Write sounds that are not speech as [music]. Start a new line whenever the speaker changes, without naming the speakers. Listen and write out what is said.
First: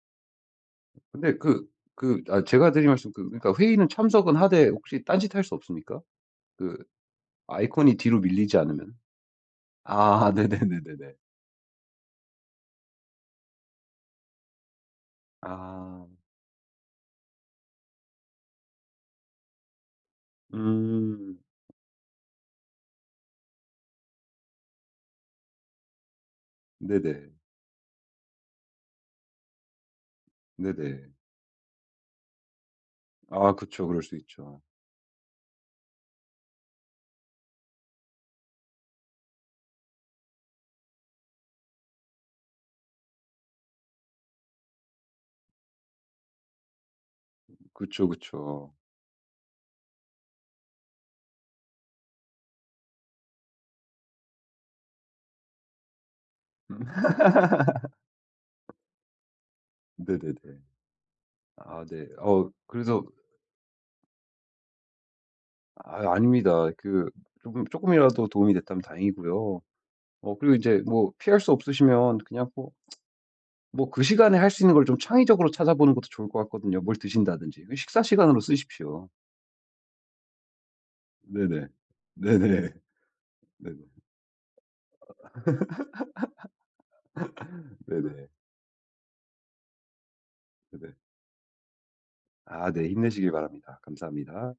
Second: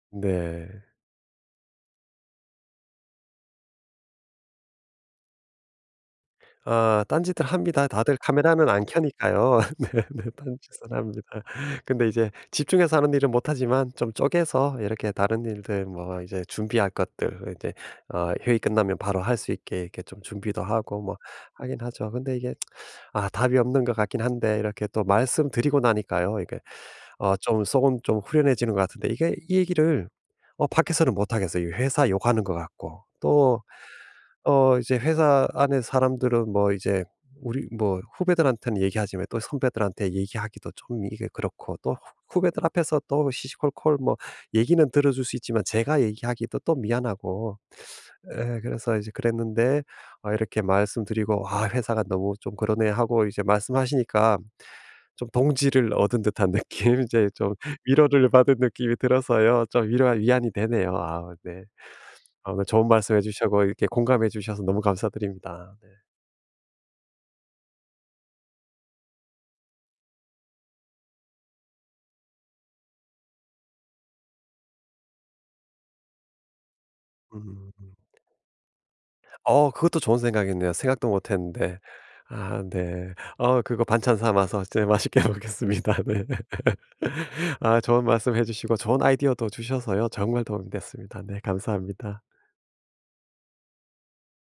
네.
근데 그 그 아 제가 드릴 말씀은 그 그러니까 회의는 참석은 하되 혹시 딴짓 할 수 없습니까? 그
어. 딴짓들 합니다.
아이콘이
다들
뒤로 밀리지
카메라는 안
않으면.
켜니까요. 네 네.
아.
딴짓은
네네네네네.
합니다. 근데 이제 집중해서 하는 일은 못 하지만 좀 쪼개서 이렇게 다른 일들
아.
뭐 이제 준비할 것들 이제 어 회의 끝나면 바로 할 수 있게 이렇게 좀 준비도 하고 뭐
음.
하긴 하죠. 근데 이게 [tsk] 아 답이 없는 것 같긴 한데 이렇게 또 말씀드리고 나니까요, 이게
네네.
어 좀 속은 좀 후련해지는 것 같은데 이게 이 얘기를 어
네네.
밖에서는 못 하겠어요. 이 회사 욕하는 것 같고.
아
또
그쵸. 그럴 수 있죠.
어 이제 회사 안에 사람들은 뭐 이제 우리 뭐 후배들한테는 얘기하지만 또 선배들한테 얘기하기도 좀 이게 그렇고 또 후 후배들 앞에서 또 시시콜콜 뭐 얘기는 들어줄 수 있지만 제가 얘기하기도 또 미안하고.
그쵸,
예
그쵸.
그래서 이제 그랬는데 어 이렇게 말씀드리고 아 회사가 너무 좀 그러네 하고 이제 말씀하시니까 좀 동지를 얻은 듯한 느낌 이제 좀 위로를 받은
[laughs]
느낌이 들어서요. 좀 위로와 위안이
네네네.
되네요. 아 네.
아 네. 어
아 좋은
그래서
말씀해 주시고 이렇게 공감해 주셔서 너무 감사드립니다. 네.
아이 아닙니다. 그 쪼금 쪼끔이라도 도움이 됐다면 다행이고요. 어 그리고 인제 뭐 피할 수 없으시면 그냥 뭐 [tsk] 뭐 그 시간에 할 수 있는 걸 좀 창의적으로 찾아보는 것도 좋을 것 같거든요. 뭘 드신다든지,
음.
그 식사시간으로 쓰십시오.
아 그것도 좋은 생각이네요 생각도
네네.
못했는데.
네네.
아 네. 아
네.
그거 반찬 삼아서 저 맛있게 먹겠습니다 네. [laughs]
[laughs]
아 좋은
네네.
말씀해 주시고 좋은 아이디어도 주셔서요 정말 도움이
네네.
됐습니다. 네 감사합니다.
아 네. 힘내시길 바랍니다. 감사합니다.